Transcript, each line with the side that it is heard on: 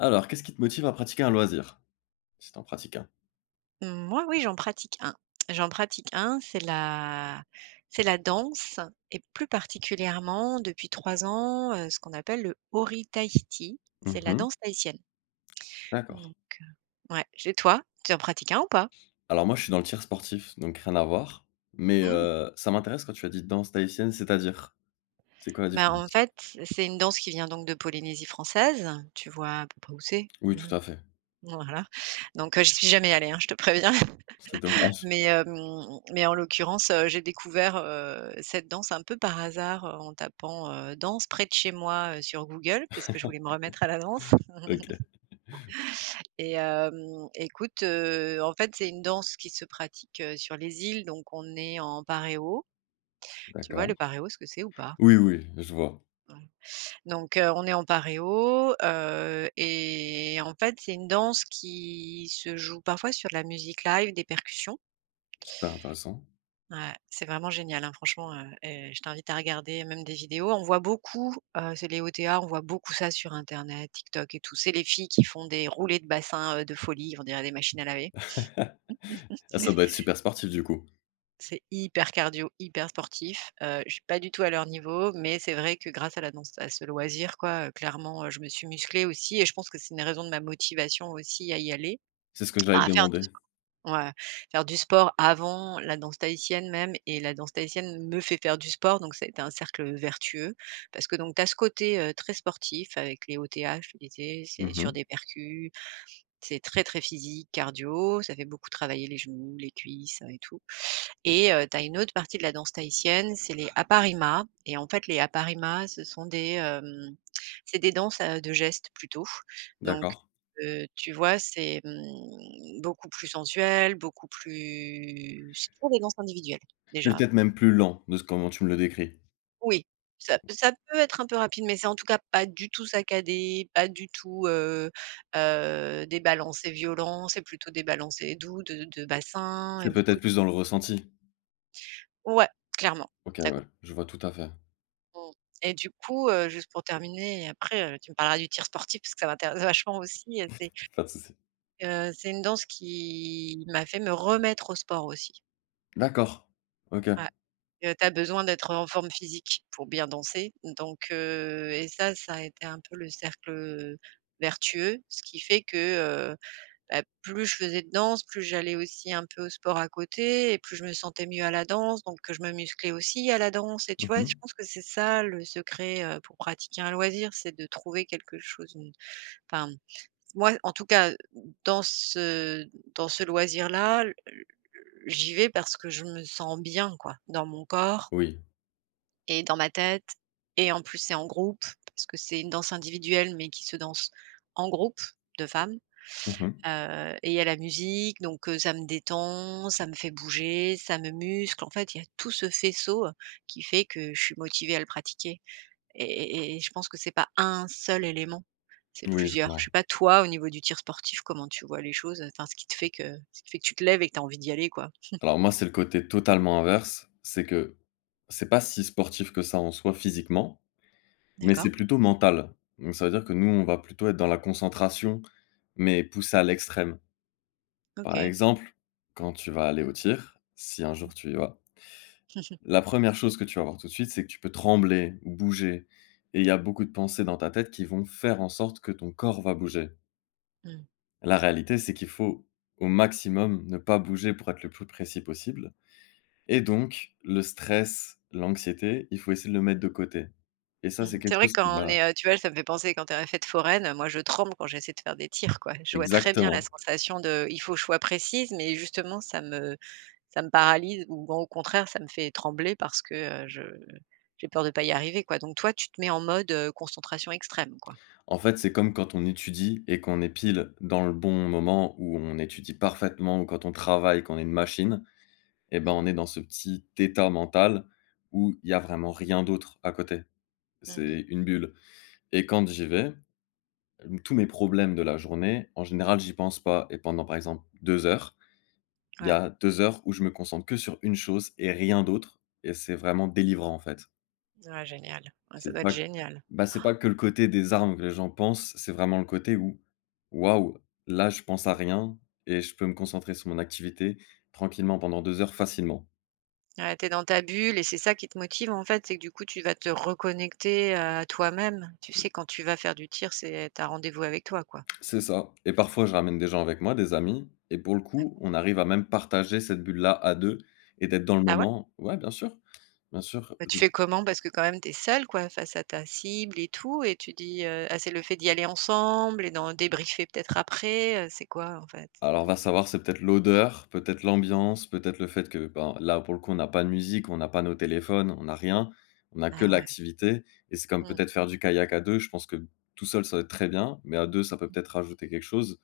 left: Alors, qu'est-ce qui te motive à pratiquer un loisir? Si t'en pratiques un?
right: Mmh. Moi, oui, j'en pratique un. J'en pratique un, c'est la danse et plus particulièrement depuis 3 ans, ce qu'on appelle le Hori Tahiti. C'est la
left: Mmh.
right: danse tahitienne.
left: D'accord.
right: Non. Ouais, et toi, tu en pratiques un ou pas?
left: Alors moi, je suis dans le tir sportif, donc rien à voir, mais
right: Mmh.
left: ça m'intéresse quand tu as dit danse tahitienne, c'est-à-dire? C'est quoi la
right: Bah, en
left: différence?
right: fait, c'est une danse qui vient donc de Polynésie française. Tu vois à peu près où c'est?
left: Oui,
right: Ouais,
left: tout à fait.
right: voilà. Donc, j'y suis jamais allée, hein, je te préviens.
left: C'est dommage.
right: Mais en l'occurrence, j'ai découvert, cette danse un peu par hasard, en tapant, danse près de chez moi, sur Google parce que je voulais me remettre à la danse
left: OK,
right: et hem, écoute, en fait, c'est une danse qui se pratique, sur les îles, donc on est en paréo. Tu vois
left: d'accord.
right: le paréo, ce que c'est ou pas?
left: Oui, oui, je vois.
right: Donc on est en paréo, et en fait, c'est une danse qui se joue parfois sur de la musique live, des percussions.
left: Super intéressant.
right: Ouais, c'est vraiment génial, hein, franchement, et je t'invite à regarder même des vidéos. On voit beaucoup, c'est les OTA, on voit beaucoup ça sur internet, TikTok et tout. C'est les filles qui font des roulés de bassin, de folie, on dirait des machines à laver.
left: Ah, ça doit être super sportif du coup.
right: C'est hyper cardio, hyper sportif. Je suis pas du tout à leur niveau, mais c'est vrai que grâce à la danse à ce loisir quoi, clairement, je me suis musclée aussi et je pense que c'est une raison de ma motivation aussi à y aller,
left: C'est ce que j'allais te
right: enfin à faire du.
left: demander.
right: Ouais, faire du sport avant la danse tahitienne même et la danse tahitienne me fait faire du sport, donc ça a été un cercle vertueux parce que donc tu as ce côté, très sportif avec les OTH, tu disais, c'est sur
left: Mmh.
right: des percus, c'est très, très physique, cardio, ça fait beaucoup travailler les genoux, les cuisses, et tout et tu as une autre partie de la danse tahitienne, c'est les aparimas et en fait, les aparimas, ce sont des, c'est des danses, de gestes plutôt. Donc
left: D'accord.
right: tu vois, c'est, beaucoup plus sensuel, beaucoup plus c'est toujours des danses individuelles,
left: C'est
right: déjà.
left: peut-être même plus lent de ce comment tu me le décris.
right: Oui, ça peut être un peu rapide, mais c'est en tout cas pas du tout saccadé, pas du tout, des balancés violents, c'est plutôt des balancés doux de bassin et
left: C'est
right: beaucoup
left: peut-être plus dans le ressenti?
right: ouais, clairement.
left: OK, ouais, je vois tout à fait.
right: Mmh et du coup, juste pour terminer et après, tu me parleras du tir sportif parce que ça m'intéresse vachement aussi,
left: Pas de souci.
right: c'est une danse qui m'a fait me remettre au sport aussi.
left: D'accord. OK.
right: Ouais, tu as besoin d'être en forme physique pour bien danser donc et ça a été un peu le cercle, vertueux, ce qui fait que, heu bah, plus je faisais de danse, plus j'allais aussi un peu au sport à côté et plus je me sentais mieux à la danse, donc je me musclais aussi à la danse et tu vois? Je
left: Mmh.
right: pense que c'est ça le secret, pour pratiquer un loisir, c'est de trouver quelque chose, une enfin, moi, en tout cas, dans ce dans ce loisir-là, l j'y vais parce que je me sens bien, quoi, dans mon corps
left: Oui.
right: et dans ma tête et en plus, c'est en groupe parce que c'est une danse individuelle mais qui se danse en groupe de femmes.
left: Mmh.
right: Heu et il y a la musique, donc ça me détend, ça me fait bouger, ça me muscle. En fait, il y a tout ce faisceau, qui fait que je suis motivée à le pratiquer et je pense que c'est pas un seul élément, c'est
left: Oui, je
right: plusieurs. Je
left: vois.
right: sais pas toi, au niveau du tir sportif, comment tu vois les choses? Enfin, ce qui fait que tu te lèves et que tu as envie d'y aller, quoi?
left: Alors moi, c'est le côté totalement inverse, c'est que c'est pas si sportif que ça en soi physiquement, mais
right: D'accord,
left: c'est plutôt mental. Donc ça veut dire que nous, on va plutôt être dans la concentration, mais poussée à l'extrême. Par
right: OK.
left: exemple, quand tu vas aller au tir, si un jour tu y vas, la première chose que tu vas voir tout de suite, c'est que tu peux trembler, ou bouger et il y a beaucoup de pensées dans ta tête qui vont faire en sorte que ton corps va bouger.
right: Mmh mh.
left: La réalité, c'est qu'il faut, au maximum, ne pas bouger pour être le plus précis possible. Et donc, le stress, l'anxiété, il faut essayer de le mettre de côté. Et ça, c'est
right: C'est
left: quelque
right: vrai que
left: chose qui
right: quand on
left: va.
right: est, tu vois, ça me fait penser quand t'es es en fête foraine, moi je tremble quand j'essaie de faire des tirs, quoi. Je vois très bien la
left: Exactement.
right: sensation de il faut choix je précise, mais justement ça me. Ça me paralyse ou bon, au contraire, ça me fait trembler parce que, je j'ai peur de pas y arriver, quoi. Donc toi, tu te mets en mode, concentration extrême, quoi?
left: En fait, c'est comme quand on étudie et qu'on est pile dans le bon moment où on étudie parfaitement ou quand on travaille, qu'on est une machine, et ben,
right: Mmh.
left: on est dans ce petit état mental où il y a vraiment rien d'autre à côté.
right: Mmh.
left: C'est une bulle. Et quand j'y vais, tous mes problèmes de la journée, en général, j'y pense pas. Et pendant, par exemple, 2 heures. Il y
right: Ouais.
left: a 2 heures où je me concentre que sur une chose et rien d'autre et c'est vraiment délivrant, en fait.
right: Ouais, génial. Ouais, ça
left: C'est
right: doit être
left: pas
right: génial.
left: bah, c'est pas que le côté des armes que les gens pensent, c'est vraiment le côté où: «Waouh, là, je pense à rien et je peux me concentrer sur mon activité tranquillement pendant 2 heures facilement».
right: Ouais, tu dans ta bulle et c'est ça qui te motive, en fait, c'est que du coup, tu vas te reconnecter à toi-même. Tu sais, quand tu vas faire du tir, c'est t'as rendez-vous avec toi, quoi.
left: C'est ça et parfois, je ramène des gens avec moi, des amis et pour le coup,
right: D'accord.
left: on arrive à même partager cette bulle-là à 2 et d'être dans le
right: Ah ouais?
left: moment. Ouais, bien sûr, bien sûr.
right: Bah, tu fais comment? Parce que quand même, t'es seul quoi, face à ta cible et tout et tu dis, ah, c'est le fait d'y aller ensemble et d'en débriefer peut-être après, c'est quoi, en fait?
left: Alors, va savoir, c'est peut-être l'odeur, peut-être l'ambiance, peut-être le fait que, ben, là, pour le coup, on n'a pas de musique, on n'a pas nos téléphones, on n'a rien, on n'a que
right: Ah ouais.
left: l'activité et c'est comme
right: Mmh.
left: peut-être faire du kayak à 2. Je pense que tout seul, ça va être très bien, mais à 2, ça peut peut-être rajouter quelque chose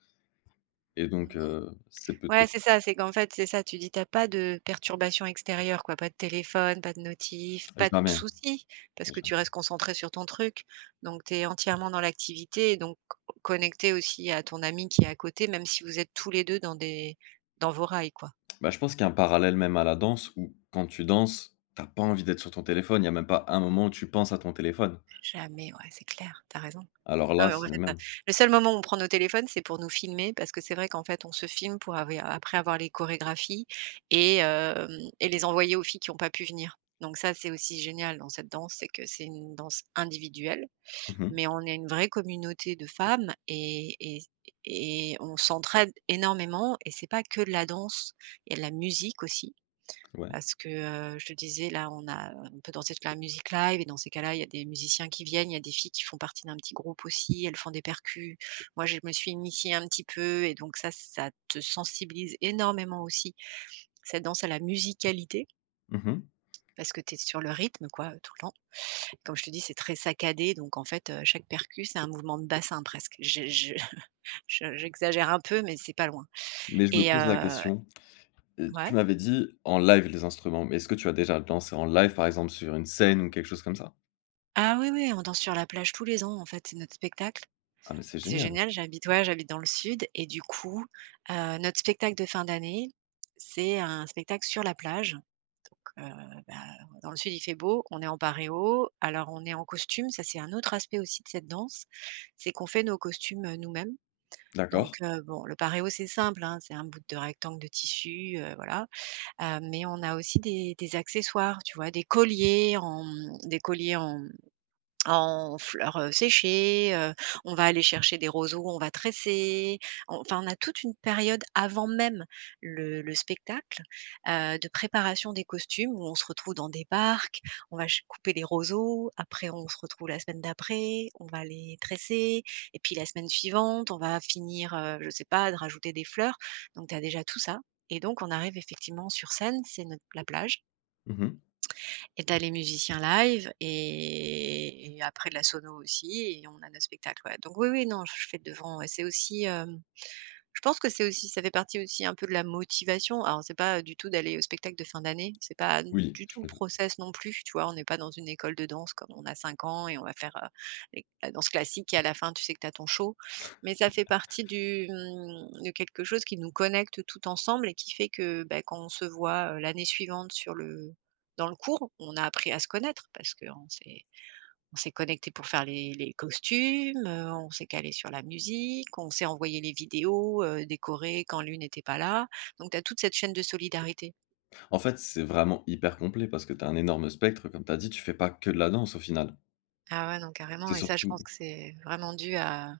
left: et donc
right: Mmh.
left: c'est
right: Ouais,
left: peut-être
right: c'est ça, c'est qu'en fait, c'est ça, tu dis t'as pas de perturbations extérieures quoi, pas de téléphone, pas de notif, pas de
left: jamais,
right: soucis, parce que
left: jamais.
right: tu restes concentré sur ton truc. Donc tu es entièrement dans l'activité et donc connecté aussi à ton ami qui est à côté, même si vous êtes tous les 2 dans des dans vos rails, quoi.
left: Bah, je pense qu'il y a un parallèle même à la danse où quand tu danses, t'as pas envie d'être sur ton téléphone, il y a même pas un moment où tu penses à ton téléphone.
right: Jamais, ouais, c'est clair, t'as raison.
left: Alors
right: Non,
left: là,
right: mais en
left: c'est le
right: fait,
left: même.
right: le seul moment où on prend nos téléphones, c'est pour nous filmer parce que c'est vrai qu'en fait, on se filme pour avoir après avoir les chorégraphies et hem et les envoyer aux filles qui ont pas pu venir. Donc ça, c'est aussi génial dans cette danse, c'est que c'est une danse individuelle,
left: Mmh.
right: mais on est une vraie communauté de femmes et on s'entraide énormément et c'est pas que de la danse, il y a de la musique aussi.
left: Ouais.
right: Parce que, je te disais là, on peut danser toute la musique live et dans ces cas-là, il y a des musiciens qui viennent, il y a des filles qui font partie d'un petit groupe aussi, elles font des percus. Moi, je me suis initiée un petit peu et donc ça te sensibilise énormément aussi, cette danse à la musicalité,
left: Mmh.
right: parce que tu es sur le rythme quoi, tout le temps. Comme je te dis, c'est très saccadé donc en fait, chaque percu, c'est un mouvement de bassin presque. Je je j'exagère un peu mais c'est pas loin
left: Mais je me
right: et
left: pose la
right: heu
left: question.
right: ouais.
left: Tu m'avais dit en live les instruments, mais est-ce que tu as déjà dansé en live, par exemple, sur une scène ou quelque chose comme ça?
right: Ah oui, oui, on danse sur la plage tous les ans en fait, c'est notre spectacle.
left: Ah, mais c'est
right: C'est
left: génial.
right: génial, j'habite ouais, j'habite dans le sud et du coup, notre spectacle de fin d'année, c'est un spectacle sur la plage. Donc bah, dans le sud, il fait beau, on est en paréo, alors on est en costume, ça c'est un autre aspect aussi de cette danse, c'est qu'on fait nos costumes, nous-mêmes. Donc
left: D'accord.
right: bon, le paréo, c'est simple, hein, c'est un bout de rectangle de tissu, voilà, mais on a aussi des accessoires, tu vois? Des colliers en, des colliers en en fleurs, séchées, on va aller chercher des roseaux, on va tresser. En enfin, on a toute une période avant même le spectacle, de préparation des costumes où on se retrouve dans des barques, on va ch couper les roseaux, après on se retrouve la semaine d'après, on va les tresser et puis la semaine suivante, on va finir, je sais pas, de rajouter des fleurs. Donc tu as déjà tout ça et donc on arrive effectivement sur scène, c'est notre la plage
left: Mmh.
right: et tu as les musiciens live et après de la sono aussi et on a nos spectacles ouais. Donc oui, oui, non, je fais devant, ouais. C'est aussi, hem je pense que c'est aussi ça fait partie aussi un peu de la motivation. Alors c'est pas, du tout d'aller au spectacle de fin d'année, c'est pas
left: Oui,
right: du
left: je
right: tout le
left: me doute.
right: process non plus, tu vois? On n'est pas dans une école de danse comme on a 5 ans et on va faire, les la danse classique et à la fin tu sais que tu as ton show. Mais ça fait partie du, de quelque chose qui nous connecte tout ensemble et qui fait que, bah, quand on se voit, l'année suivante sur le dans le cours, on a appris à se connaître parce qu'on s'est on s'est connecté pour faire les costumes, on s'est calé sur la musique, on s'est envoyé les vidéos, décorées quand l'une n'était pas là. Donc tu as toute cette chaîne de solidarité.
left: En fait, c'est vraiment hyper complet parce que tu as un énorme spectre, comme tu as dit, tu fais pas que de la danse au final.
right: Ah ouais, non, carrément.
left: C'est
right: Et ça, je
left: surtout
right: pense que c'est vraiment dû à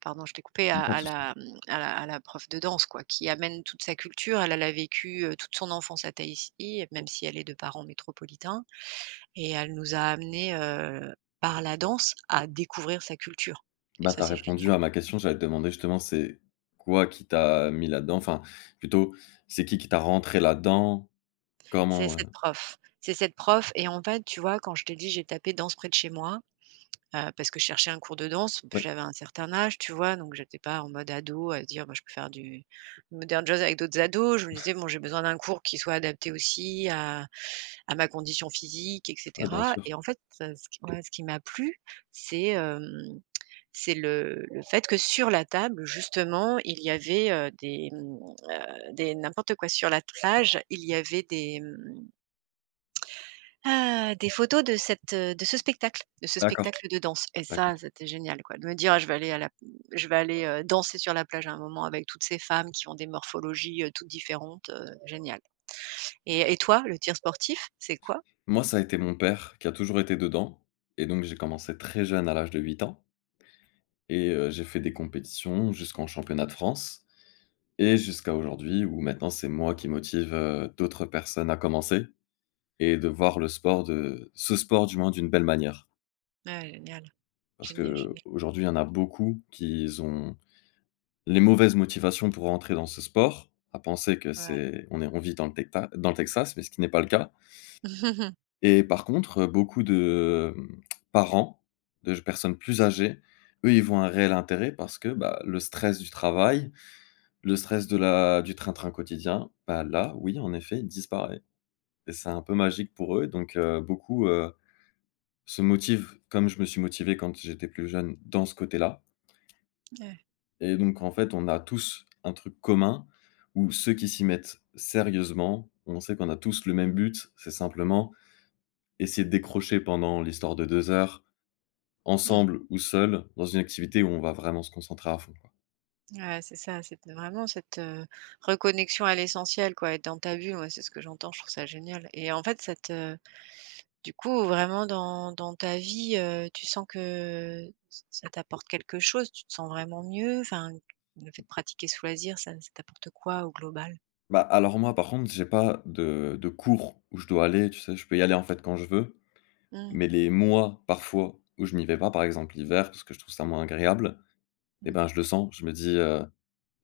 right: pardon, je t'ai coupé,
left: pas de
right: à
left: souci.
right: la, mmh, à la prof de danse, quoi, qui amène toute sa culture. Elle, elle a vécu, toute son enfance à Tahiti, même si elle est de parents métropolitains et elle nous a amenés, par la danse à découvrir sa culture et
left: Bah,
right: ça,
left: t'as
right: c'est génial.
left: répondu à ma question, j'allais te demander justement c'est quoi qui t'a mis là-dedans? Enfin, plutôt, c'est qui t'a rentré là-dedans?
right: C'est
left: Comment?
right: cette prof. C'est cette prof. Et en fait, tu vois, quand je t'ai dit, j'ai tapé danse près de chez moi, parce que je cherchais un cours de danse.
left: Ouais,
right: J'avais un certain âge, tu vois? Donc j'étais pas en mode ado à se dire: «Moi, je peux faire du modern jazz avec d'autres ados». Je me disais: «Bon, j'ai besoin d'un cours qui soit adapté aussi à ma condition physique et
left: ouais, bien
right: cetera».
left: sûr.
right: Et en fait, ce qui ce qui m'a plu, c'est, c'est le fait que sur la table, justement, il y avait, euh, des n'importe quoi. Sur la plage, il y avait des photos de cette, de ce spectacle, de ce
left: D'accord.
right: spectacle de danse. Et ça, c'était génial quoi, de me dire: ah, «Je vais aller à la je vais aller, danser sur la plage à un moment avec toutes ces femmes qui ont des morphologies, toutes différentes», génial. Et toi, le tir sportif, c'est quoi?
left: Moi, ça a été mon père qui a toujours été dedans et donc j'ai commencé très jeune à l'âge de 8 ans et j'ai fait des compétitions jusqu'en championnat de France et jusqu'à aujourd'hui où maintenant c'est moi qui motive, d'autres personnes à commencer et de voir le sport de ce sport du moins d'une belle manière.
right: Ah génial,
left: Parce
right: génial,
left: que
right: génial.
left: aujourd'hui, il y en a beaucoup qui ont les mauvaises motivations pour rentrer dans ce sport, à penser que
right: Ouais.
left: c'est on est on vit dans le tecta dans le Texas, mais ce qui n'est pas le cas. Et par contre, beaucoup de, parents, de personnes plus âgées, eux, ils voient un réel intérêt parce que, bah, le stress du travail, le stress de la du train-train quotidien, bah, là, oui, en effet, il disparaît et c'est un peu magique pour eux donc beaucoup, se motivent comme je me suis motivé quand j'étais plus jeune dans ce côté-là
right: Ouais.
left: et donc en fait, on a tous un truc commun où ceux qui s'y mettent sérieusement, on sait qu'on a tous le même but, c'est simplement essayer de décrocher pendant l'histoire de 2 heures.
right: Mmh.
left: Ensemble ou seul, dans une activité où on va vraiment se concentrer à fond, quoi.
right: Ouais, c'est ça, c'est vraiment cette, reconnexion à l'essentiel quoi, être dans ta bulle, moi c'est ce que j'entends, je trouve ça génial. Et en fait cette du coup, vraiment dans ta vie, tu sens que ç ça t'apporte quelque chose? Tu te sens vraiment mieux? Enfin, le fait de pratiquer ce loisir, ça t'apporte quoi au global?
left: Bah, alors moi, par contre, j'ai pas de cours où je dois aller, tu sais? Je peux y aller, en fait, quand je veux,
right: Mmh.
left: mais les mois, parfois, où je n'y vais pas, par exemple l'hiver, parce que je trouve ça moins agréable et
right: Mmh.
left: ben, je le sens. Je me dis: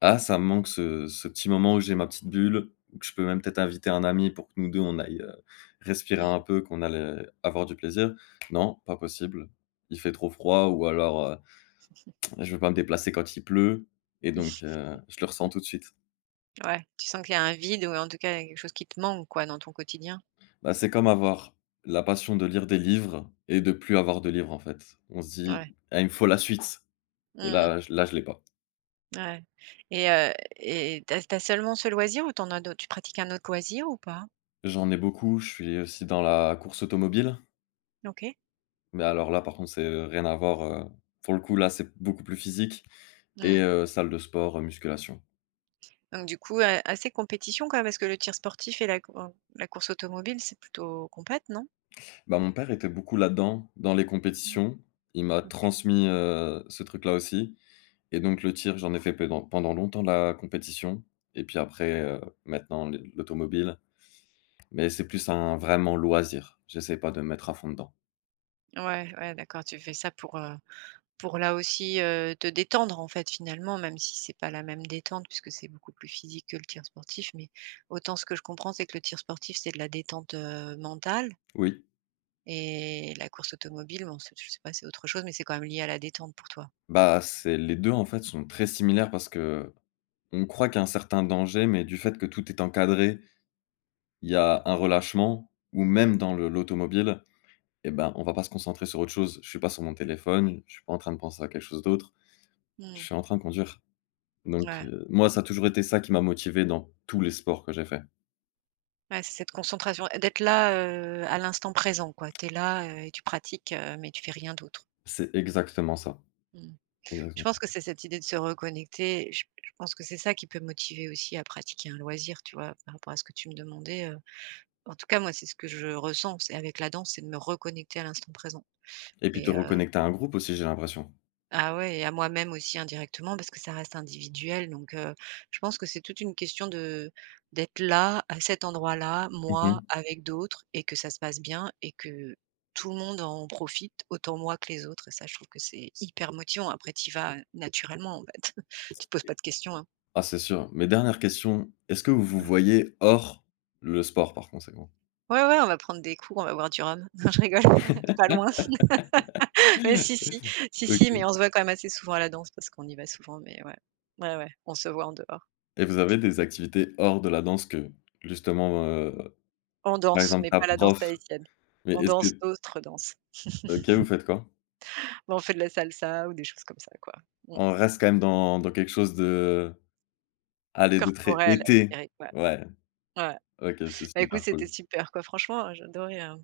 left: «Ah, ça me manque ce petit moment où j'ai ma petite bulle, où que je peux même peut-être inviter un ami pour que nous 2 on aille, respirer un
right: Mmh,
left: peu, qu'on allait avoir du plaisir». Non, pas possible. Il fait trop froid ou alors, ouais, je veux pas me déplacer quand il pleut et donc je le ressens tout de suite.
right: ouais, tu sens qu'il y a un vide ou en tout cas, quelque chose qui te manque quoi, dans ton quotidien?
left: Bah, c'est comme avoir la passion de lire des livres et de plus avoir de livres, en fait. On se dit:
right: Ouais.
left: «Ah, il me faut la suite» et
right: Mmh,
left: là, je l'ai pas.
right: ouais. Et et tu as seulement ce loisir ou t'en as d'autres? Tu pratiques un autre loisir ou pas?
left: J'en ai beaucoup, je suis aussi dans la course automobile,
right: OK.
left: mais alors là, par contre, c'est, rien à voir, pour le coup, là, c'est beaucoup plus physique et
right: Mmh,
left: salle de sport, musculation.
right: donc du coup, assez compétition quand même, parce que le tir sportif et la cour la course automobile, c'est plutôt compète, non?
left: Bah, mon père était beaucoup là-dedans, dans les
right: Mmh.
left: compétitions. Il m'a
right: OK.
left: transmis, ce truc-là aussi. Et donc le tir, j'en ai fait pédant pendant longtemps la compétition et puis après, maintenant l'automobile, mais c'est plus un vraiment loisir. J'essaie pas de me mettre à fond dedans.
right: Ouais, ouais, d'accord, tu fais ça pour là aussi, te détendre en fait finalement, même si c'est pas la même détente puisque c'est beaucoup plus physique que le tir sportif. Mais autant ce que je comprends, c'est que le tir sportif, c'est de la détente, mentale
left: Oui,
right: et la course automobile, bon, c'est je sais pas, c'est autre chose, mais c'est quand même lié à la détente pour toi?
left: bah, c'est les deux en fait sont très similaires parce que on croit qu'il y a un certain danger, mais du fait que tout est encadré, il y a un relâchement ou même dans le l'automobile et ben, on va pas se concentrer sur autre chose. Je suis pas sur mon téléphone, je suis pas en train de penser à quelque chose d'autre, je
right: Mmh,
left: suis en train de conduire. Donc
right: ouais,
left: moi ça a toujours été ça qui m'a motivé dans tous les sports que j'ai fait.
right: ouais, c'est cette concentration, d'être là, à l'instant présent quoi. Tu es là, et tu pratiques, mais tu fais rien d'autre.
left: C'est
right: Mmh. Je
left: exactement
right: pense
left: ça
right: que c'est cette idée de se reconnecter. Je pense que c'est ça qui peut motiver aussi à pratiquer un loisir, tu vois? Par rapport à ce que tu me demandais, en tout cas, moi, c'est ce que je ressens, c'est avec la danse, c'est de me reconnecter à l'instant présent
left: et puis te
right: et
left: reconnecter à un groupe aussi, j'ai l'impression.
right: ah ouais et à moi-même aussi indirectement parce que ça reste individuel donc je pense que c'est toute une question de d'être là, à cet endroit-là,
left: Mmh
right: moi,
left: mh.
right: avec d'autres et que ça se passe bien et que tout le monde en profite, autant moi que les autres. Et ça je trouve que c'est hyper motivant. Après tu y vas, naturellement en fait. Tu te poses pas de questions, hein.
left: Ah, c'est sûr, mais dernière question, est-ce que vous vous voyez hors le sport par conséquent?
right: Ouais, ouais, on va prendre des coups, on va boire du rhum. Non je rigole, pas loin. Mais si, si, si, si, mais
left: OK.
right: on se voit quand même assez souvent à la danse parce qu'on y va souvent mais ouais. Ouais, ouais, on se voit en dehors.
left: Et vous avez des activités hors de la danse que justement,
right: On
left: par
right: danse,
left: exemple
right: mais
left: ta
right: pas la danse
left: prof
right: tahitienne.
left: mais
right: On
left: est-ce
right: danse
left: que
right: d'autres danses.
left: OK, vous faites quoi?
right: Bah, on fait de la salsa ou des choses comme ça, quoi. Mmh.
left: On reste quand même dans quelque chose de allez, de très
right: Corporelle,
left: été.
right: assez ouais.
left: Ouais,
right: Ouais.
left: OK, c'est
right: Bah, écoute,
left: super
right: c'était
left: cool.
right: super, quoi. Franchement, j'ai adoré,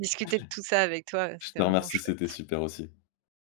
right: discuter de tout ça avec toi,
left: Je
right: c'était
left: te
right: vraiment
left: remercie,
right: chouette.
left: c'était super aussi.